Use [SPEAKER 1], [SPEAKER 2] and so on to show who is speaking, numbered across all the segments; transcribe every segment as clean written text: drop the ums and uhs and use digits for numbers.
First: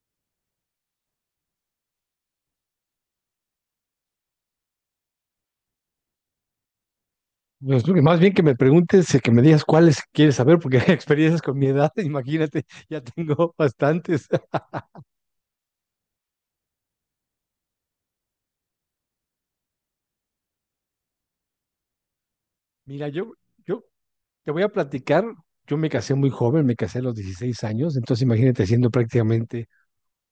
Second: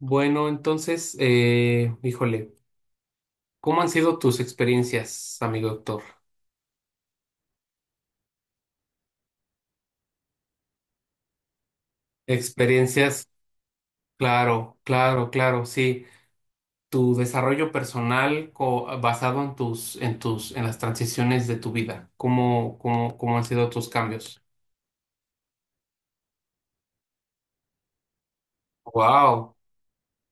[SPEAKER 1] Bueno, entonces, híjole, ¿cómo han sido tus experiencias, amigo doctor?
[SPEAKER 2] Pues, que más bien que me preguntes, que me digas cuáles quieres saber, porque hay experiencias con mi edad, imagínate, ya
[SPEAKER 1] Experiencias,
[SPEAKER 2] tengo bastantes.
[SPEAKER 1] claro, claro, claro, sí. Tu desarrollo personal basado en las transiciones de tu vida. ¿Cómo,
[SPEAKER 2] Mira,
[SPEAKER 1] cómo,
[SPEAKER 2] yo,
[SPEAKER 1] cómo han sido
[SPEAKER 2] yo
[SPEAKER 1] tus cambios?
[SPEAKER 2] te voy a platicar, yo me casé muy joven, me casé a los 16 años, entonces imagínate siendo
[SPEAKER 1] Wow,
[SPEAKER 2] prácticamente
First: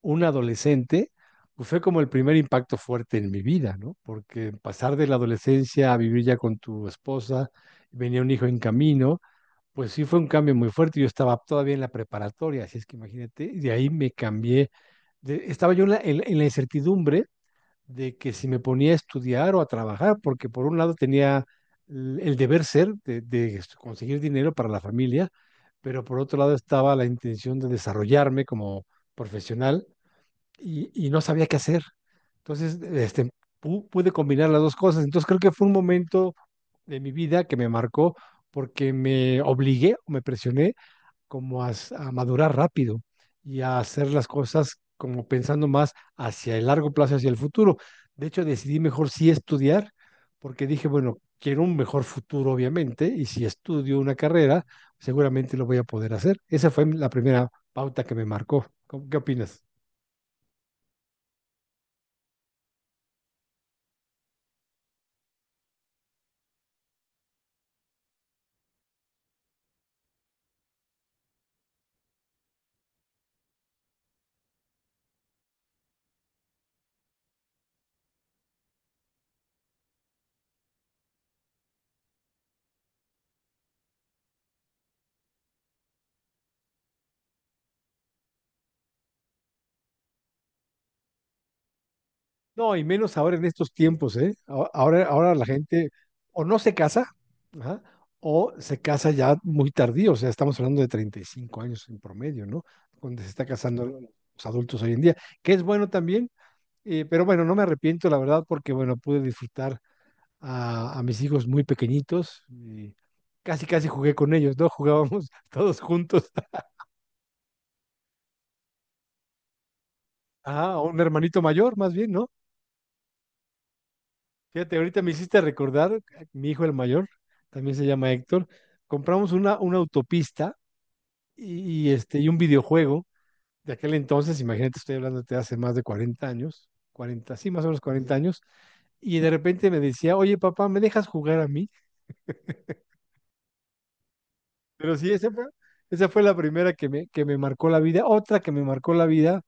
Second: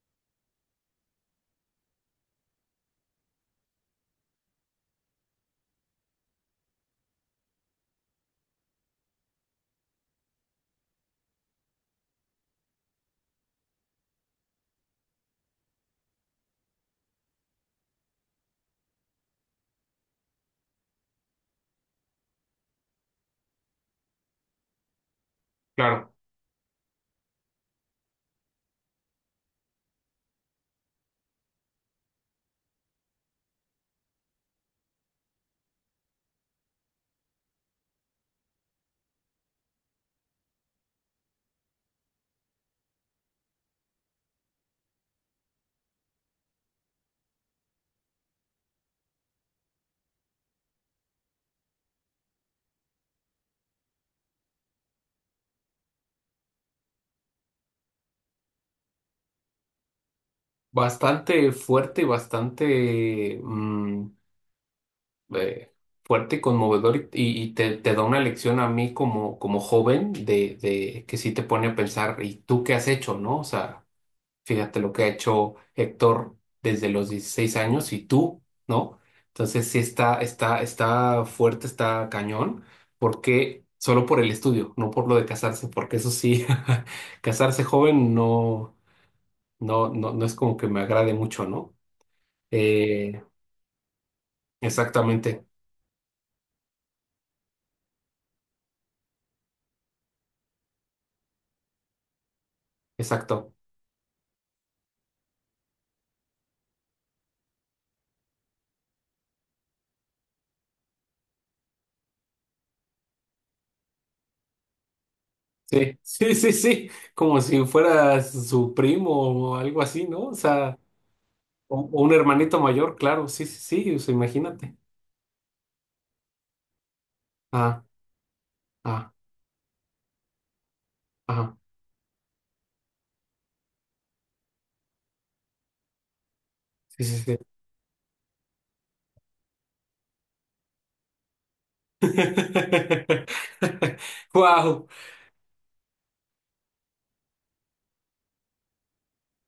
[SPEAKER 2] un adolescente, pues fue como el primer impacto fuerte en mi vida, ¿no? Porque pasar de la adolescencia a vivir ya con tu esposa, venía un hijo en camino. Pues sí, fue un cambio muy fuerte. Yo estaba todavía en la preparatoria, así es que imagínate, y de ahí me cambié. Estaba yo en la incertidumbre de que si me ponía a estudiar o a trabajar, porque por un lado tenía el deber ser de conseguir dinero para la familia, pero
[SPEAKER 1] claro,
[SPEAKER 2] por otro lado estaba la intención de desarrollarme como profesional, y no sabía qué hacer. Entonces, pude combinar las dos cosas. Entonces, creo que fue un momento de mi vida que me marcó porque me obligué o me presioné como a madurar rápido y a hacer las cosas como pensando más hacia el largo plazo, hacia el futuro. De hecho, decidí mejor sí estudiar, porque dije, bueno, quiero un mejor futuro, obviamente, y si estudio una carrera, seguramente lo voy a poder hacer. Esa fue la primera pauta que me marcó. ¿Qué opinas?
[SPEAKER 1] bastante fuerte y bastante eh, fuerte, conmovedor te da una lección a mí como, como joven de que sí te pone a pensar, ¿y tú qué has hecho, no? O sea, fíjate lo que ha hecho Héctor desde los 16 años y tú, ¿no? Entonces sí está fuerte, está cañón, porque solo por el estudio, no por lo de casarse, porque eso sí, casarse joven no, no, no, no es como que me agrade mucho, ¿no?
[SPEAKER 2] No, y menos
[SPEAKER 1] Eh,
[SPEAKER 2] ahora en estos tiempos, ¿eh? Ahora
[SPEAKER 1] Exactamente,
[SPEAKER 2] la gente o no se casa, ajá, o se casa ya muy tardío, o sea, estamos hablando de 35 años en promedio, ¿no? Cuando se está
[SPEAKER 1] exacto.
[SPEAKER 2] casando los adultos hoy en día, que es bueno también, pero bueno, no me arrepiento, la verdad, porque bueno, pude disfrutar a mis hijos muy pequeñitos, y casi, casi jugué con ellos, ¿no? Jugábamos todos
[SPEAKER 1] Sí,
[SPEAKER 2] juntos,
[SPEAKER 1] sí, sí, sí, como si fuera su primo o algo así, ¿no? O
[SPEAKER 2] ajá,
[SPEAKER 1] sea,
[SPEAKER 2] a un hermanito mayor,
[SPEAKER 1] o,
[SPEAKER 2] más
[SPEAKER 1] o
[SPEAKER 2] bien,
[SPEAKER 1] un
[SPEAKER 2] ¿no?
[SPEAKER 1] hermanito mayor, claro, sí, sí, sí, o sea, imagínate.
[SPEAKER 2] Fíjate, ahorita me hiciste recordar, mi hijo el mayor también
[SPEAKER 1] Ah,
[SPEAKER 2] se llama Héctor,
[SPEAKER 1] ah,
[SPEAKER 2] compramos una autopista
[SPEAKER 1] ah,
[SPEAKER 2] y un videojuego de aquel entonces, imagínate, estoy hablando de hace más de 40 años,
[SPEAKER 1] sí, sí,
[SPEAKER 2] 40
[SPEAKER 1] sí.
[SPEAKER 2] sí, más o menos 40 años, y de repente me decía, oye papá, ¿me dejas jugar a mí?
[SPEAKER 1] Wow.
[SPEAKER 2] Pero sí, esa fue la primera que me marcó la vida. Otra que me marcó la vida,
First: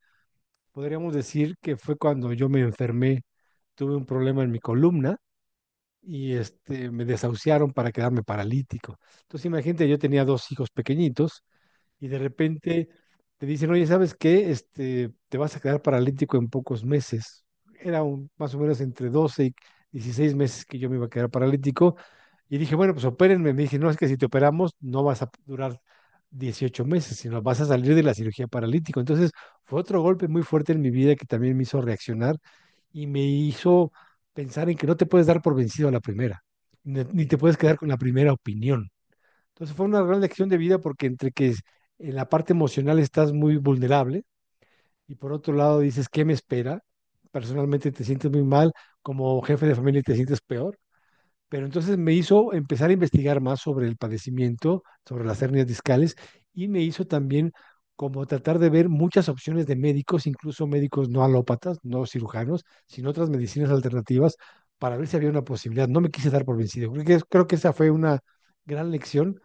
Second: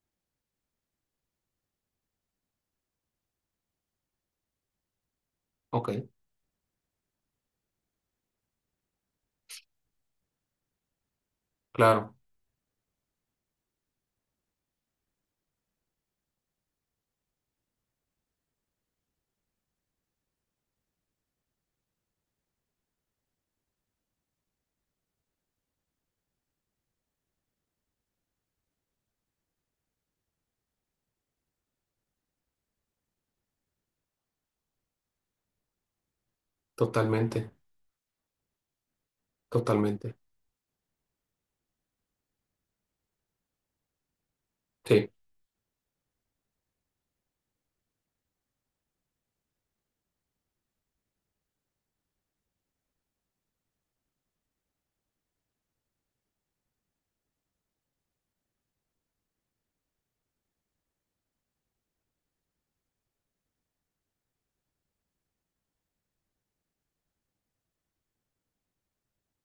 [SPEAKER 2] podríamos decir que fue cuando yo me enfermé, tuve un problema en mi columna
[SPEAKER 1] Ok,
[SPEAKER 2] y me desahuciaron para quedarme paralítico. Entonces, imagínate, yo tenía dos hijos pequeñitos y
[SPEAKER 1] claro,
[SPEAKER 2] de repente te dicen, oye, ¿sabes qué? Te vas a quedar paralítico en pocos meses. Era más o menos entre 12 y 16 meses que yo me iba a quedar paralítico. Y dije, bueno, pues opérenme. Me dije, no, es que si te operamos no vas a durar 18 meses, sino vas a salir de la cirugía paralítico. Entonces fue otro golpe muy fuerte en mi vida que también me hizo reaccionar y me hizo pensar en que no te puedes dar por vencido a la primera, ni te
[SPEAKER 1] totalmente,
[SPEAKER 2] puedes quedar con la primera opinión. Entonces fue una
[SPEAKER 1] totalmente.
[SPEAKER 2] gran lección de vida porque en la parte emocional estás muy vulnerable,
[SPEAKER 1] Sí,
[SPEAKER 2] y por otro lado dices, ¿qué me espera? Personalmente te sientes muy mal, como jefe de familia te sientes peor. Pero entonces me hizo empezar a investigar más sobre el padecimiento, sobre las hernias discales, y me hizo también como tratar de ver muchas opciones de médicos, incluso médicos no alópatas, no cirujanos, sino otras medicinas alternativas, para ver si había una posibilidad. No me quise dar por vencido. Creo que esa fue una gran lección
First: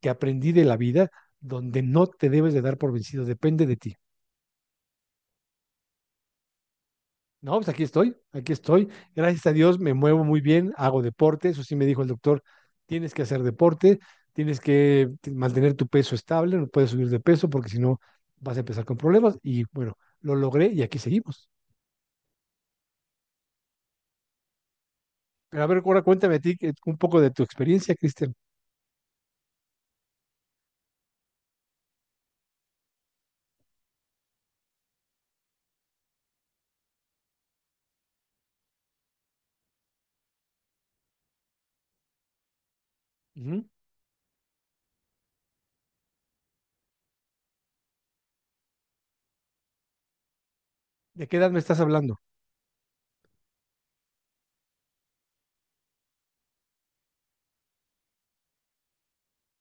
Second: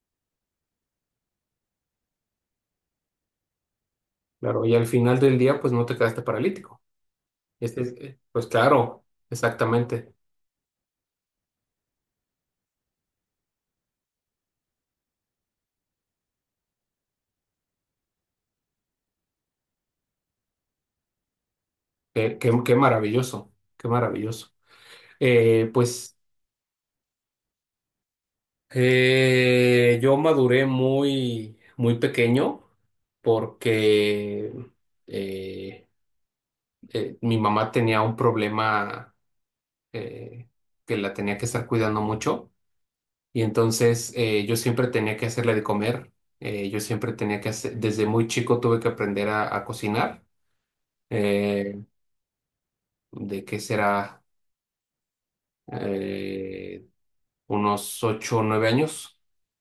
[SPEAKER 2] que aprendí de la vida, donde no te debes de dar por vencido, depende de ti.
[SPEAKER 1] claro, y al final del día, pues no te quedaste paralítico.
[SPEAKER 2] No, pues
[SPEAKER 1] Este,
[SPEAKER 2] aquí estoy,
[SPEAKER 1] pues
[SPEAKER 2] aquí estoy.
[SPEAKER 1] claro,
[SPEAKER 2] Gracias a Dios me
[SPEAKER 1] exactamente.
[SPEAKER 2] muevo muy bien, hago deporte, eso sí me dijo el doctor, tienes que hacer deporte, tienes que mantener tu peso estable, no puedes subir de peso porque si no vas a empezar con problemas. Y bueno, lo logré y aquí seguimos.
[SPEAKER 1] Qué maravilloso, qué maravilloso.
[SPEAKER 2] Pero a ver, ahora
[SPEAKER 1] Pues.
[SPEAKER 2] cuéntame a ti un poco de tu experiencia, Cristian.
[SPEAKER 1] Yo maduré muy, muy pequeño porque eh, mi mamá tenía un problema eh, que la tenía que estar cuidando mucho y
[SPEAKER 2] ¿De
[SPEAKER 1] entonces yo siempre tenía que hacerle de comer. Yo siempre tenía que hacer, desde muy chico tuve que aprender a cocinar.
[SPEAKER 2] qué edad me estás
[SPEAKER 1] eh,
[SPEAKER 2] hablando?
[SPEAKER 1] de qué será eh, unos 8 o 9 años.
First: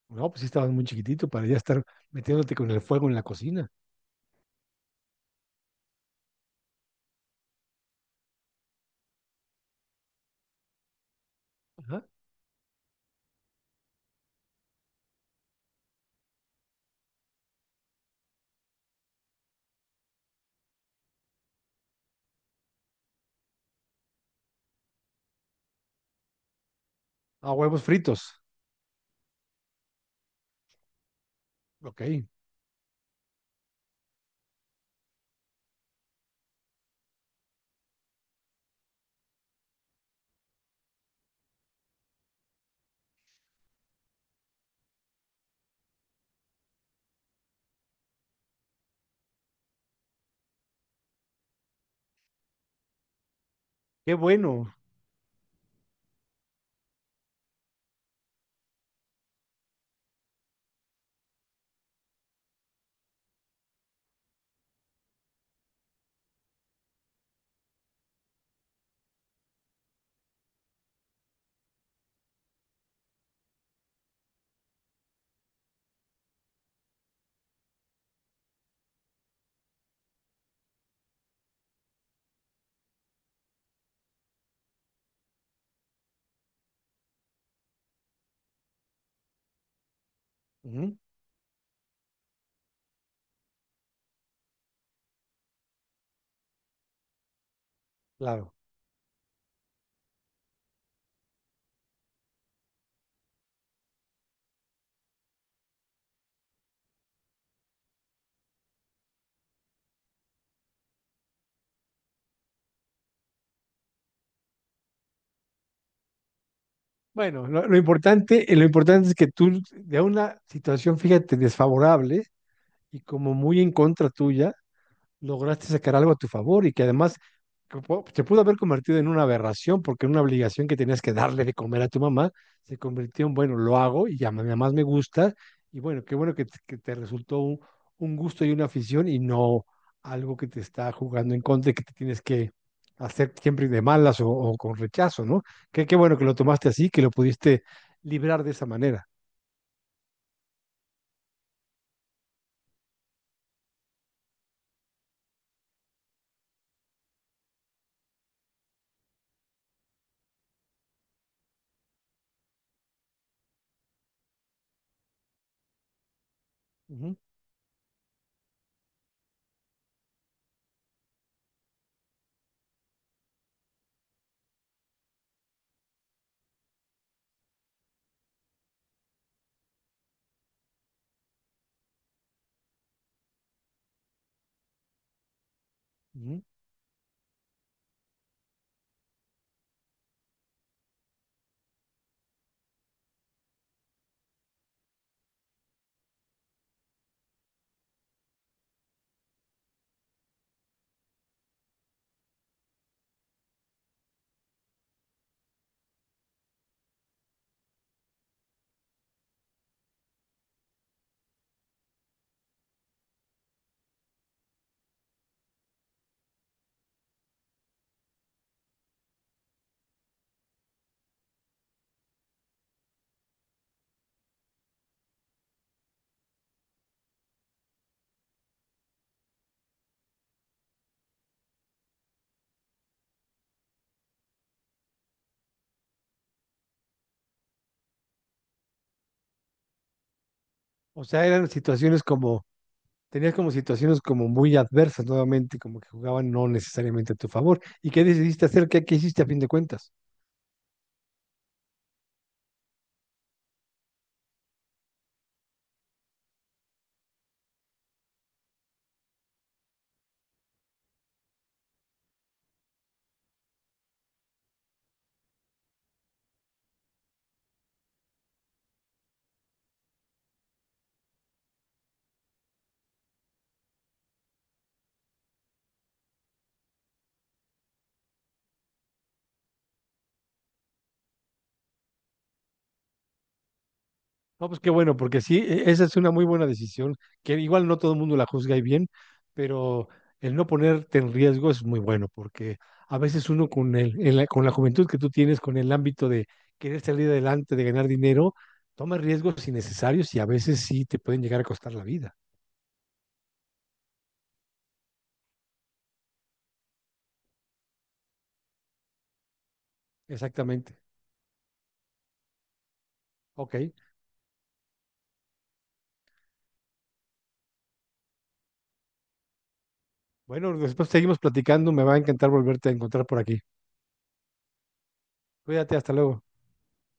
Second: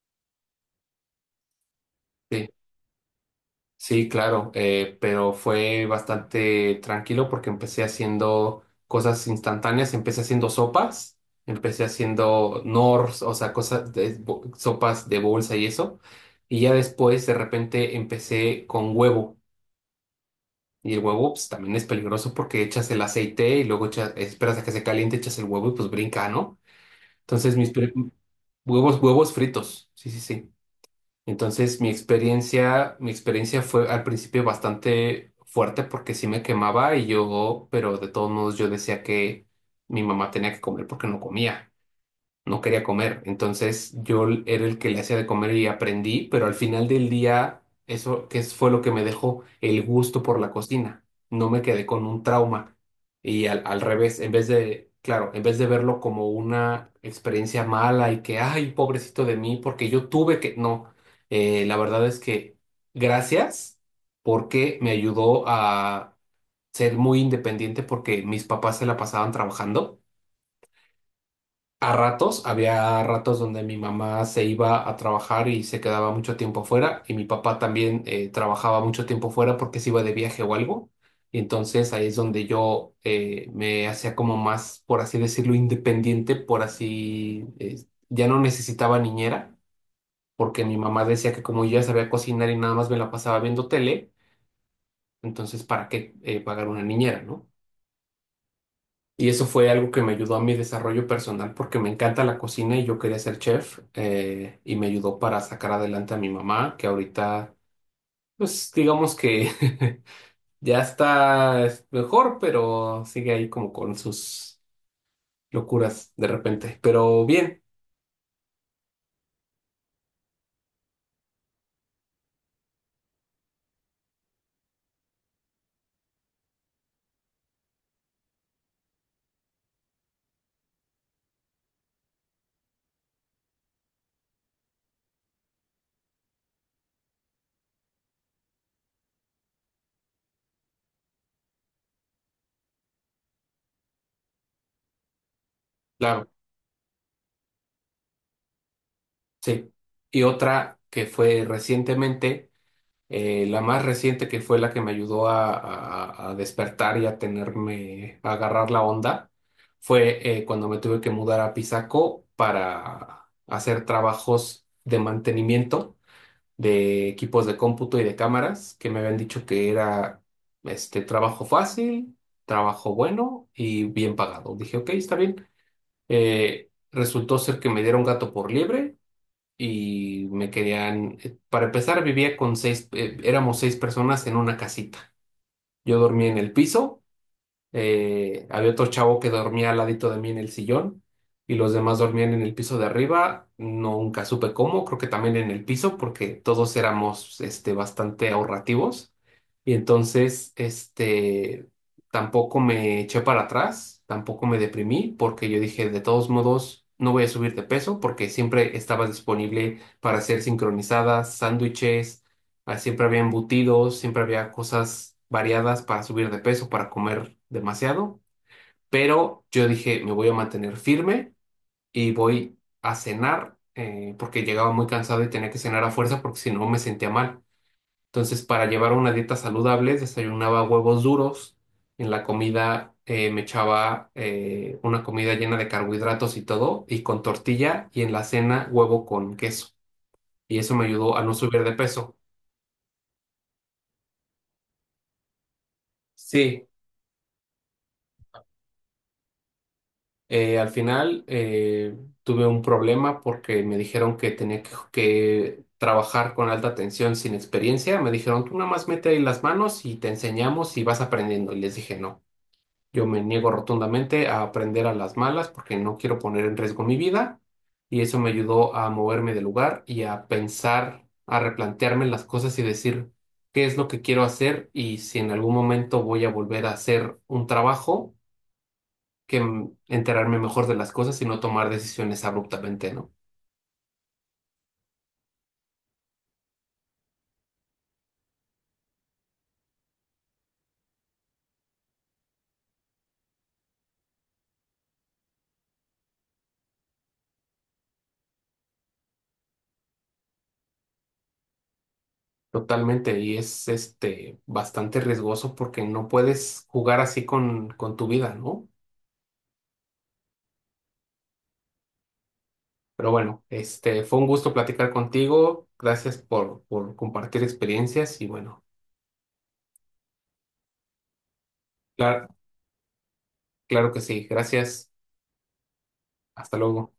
[SPEAKER 2] No, pues sí estabas muy chiquitito para ya estar
[SPEAKER 1] Sí,
[SPEAKER 2] metiéndote con el fuego en la cocina.
[SPEAKER 1] sí, claro, pero fue bastante tranquilo porque empecé haciendo cosas instantáneas, empecé haciendo sopas, empecé
[SPEAKER 2] Ajá.
[SPEAKER 1] haciendo nors, o sea, cosas de sopas de bolsa y eso, y ya después de repente empecé con huevo, y el huevo pues también es peligroso porque echas el aceite y luego echas, esperas a que se caliente, echas el huevo y pues brinca, ¿no?
[SPEAKER 2] A
[SPEAKER 1] Entonces
[SPEAKER 2] huevos fritos.
[SPEAKER 1] huevos, huevos fritos, sí, sí, sí. Entonces mi
[SPEAKER 2] Ok.
[SPEAKER 1] experiencia, mi experiencia fue al principio bastante fuerte porque sí me quemaba y yo, pero de todos modos yo decía que mi mamá tenía que comer porque no comía, no quería comer. Entonces yo l- era el que le hacía de comer y aprendí, pero al final del día eso fue lo que me dejó el gusto por la cocina. No me quedé con un trauma. Y al
[SPEAKER 2] Qué
[SPEAKER 1] revés, en vez
[SPEAKER 2] bueno.
[SPEAKER 1] de, claro, en vez de verlo como una experiencia mala y que, ay, pobrecito de mí, porque yo tuve que, no. La verdad es que gracias porque me ayudó a ser muy independiente porque mis papás se la pasaban trabajando. A ratos, había ratos donde mi mamá se iba a trabajar y se quedaba mucho tiempo fuera, y mi papá también trabajaba mucho tiempo fuera porque se iba de viaje o algo. Y entonces ahí es donde yo me hacía como más, por así decirlo, independiente, por así, ya no necesitaba niñera, porque mi
[SPEAKER 2] Ujú.
[SPEAKER 1] mamá decía que como yo ya sabía cocinar y nada más me la pasaba viendo tele, entonces ¿para qué pagar una niñera, no?
[SPEAKER 2] Claro.
[SPEAKER 1] Y eso fue algo que me ayudó a mi desarrollo personal porque me encanta la cocina y yo quería ser chef, y me ayudó para sacar adelante a mi mamá, que ahorita, pues digamos que ya está es mejor, pero sigue ahí como con sus locuras de repente. Pero
[SPEAKER 2] Bueno,
[SPEAKER 1] bien,
[SPEAKER 2] lo importante es que tú, de una situación, fíjate, desfavorable y como muy en contra tuya, lograste sacar algo a tu favor, y que además se pudo haber convertido en una aberración, porque una obligación que tenías que darle de comer a tu mamá se convirtió en, bueno, lo hago y ya además me gusta, y bueno, qué bueno que te resultó un gusto y una afición, y no algo que te está jugando en contra y que te tienes que hacer siempre de malas, o con rechazo, ¿no? Qué bueno que
[SPEAKER 1] claro,
[SPEAKER 2] lo tomaste así, que lo pudiste librar de esa manera.
[SPEAKER 1] sí. Y otra que fue recientemente. La más reciente que fue la que me ayudó a despertar y a tenerme, a agarrar la onda, fue cuando me tuve que mudar a Pisaco para hacer trabajos de mantenimiento de
[SPEAKER 2] Ujú,
[SPEAKER 1] equipos de cómputo y de cámaras, que me habían dicho que era este trabajo fácil, trabajo bueno y bien pagado. Dije, ok, está bien. Resultó ser que me dieron gato por liebre y me querían, para empezar, vivía con seis, éramos seis personas en una casita. Yo dormía en
[SPEAKER 2] ujú.
[SPEAKER 1] el piso, había otro chavo que dormía al ladito de mí en el sillón y los demás dormían en el piso de arriba. Nunca supe cómo, creo que también en el piso, porque todos éramos este, bastante ahorrativos. Y entonces, este, tampoco me eché para atrás, tampoco me deprimí, porque yo dije, de todos modos, no voy a subir de peso, porque siempre estaba disponible para hacer sincronizadas, sándwiches. Siempre había embutidos, siempre había cosas variadas para subir de peso, para comer demasiado. Pero yo dije, me voy a mantener firme y voy a cenar, porque llegaba muy cansado y tenía que cenar a fuerza porque si no me sentía mal. Entonces, para llevar una dieta saludable, desayunaba huevos duros. En la comida me echaba una comida llena de carbohidratos y todo, y con tortilla, y en la cena huevo con queso. Y eso me
[SPEAKER 2] O
[SPEAKER 1] ayudó a
[SPEAKER 2] sea,
[SPEAKER 1] no
[SPEAKER 2] eran
[SPEAKER 1] subir de
[SPEAKER 2] situaciones
[SPEAKER 1] peso.
[SPEAKER 2] como tenías como situaciones como muy adversas nuevamente, como que jugaban no
[SPEAKER 1] Sí.
[SPEAKER 2] necesariamente a tu favor. ¿Y qué decidiste hacer? ¿Qué hiciste a fin de cuentas?
[SPEAKER 1] Al final, tuve un problema porque me dijeron que tenía que trabajar con alta tensión sin experiencia. Me dijeron, tú nada más mete ahí las manos y te enseñamos y vas aprendiendo. Y les dije, no, yo me niego rotundamente a aprender a las malas porque no quiero poner en riesgo mi vida. Y eso me ayudó a moverme del lugar y a pensar, a replantearme las cosas y decir qué es lo que quiero hacer y si en algún momento voy a volver a hacer un trabajo que enterarme mejor de las cosas y no tomar decisiones abruptamente, ¿no?
[SPEAKER 2] No, pues qué bueno, porque sí, esa es una muy buena decisión, que igual no todo el mundo la juzga y bien, pero el no ponerte en riesgo es muy bueno, porque a veces uno con la juventud que tú tienes, con el ámbito de querer salir adelante, de ganar dinero, toma riesgos innecesarios, y a veces sí te pueden llegar a costar la vida.
[SPEAKER 1] Totalmente, y es este bastante riesgoso porque no puedes jugar así con tu vida, ¿no?
[SPEAKER 2] Exactamente.
[SPEAKER 1] Pero bueno,
[SPEAKER 2] Ok.
[SPEAKER 1] este fue un gusto platicar contigo. Gracias por compartir experiencias y bueno,
[SPEAKER 2] Bueno, después seguimos platicando. Me va a
[SPEAKER 1] claro,
[SPEAKER 2] encantar volverte a encontrar por aquí.
[SPEAKER 1] claro que sí. Gracias.
[SPEAKER 2] Cuídate, hasta luego.
[SPEAKER 1] Hasta luego.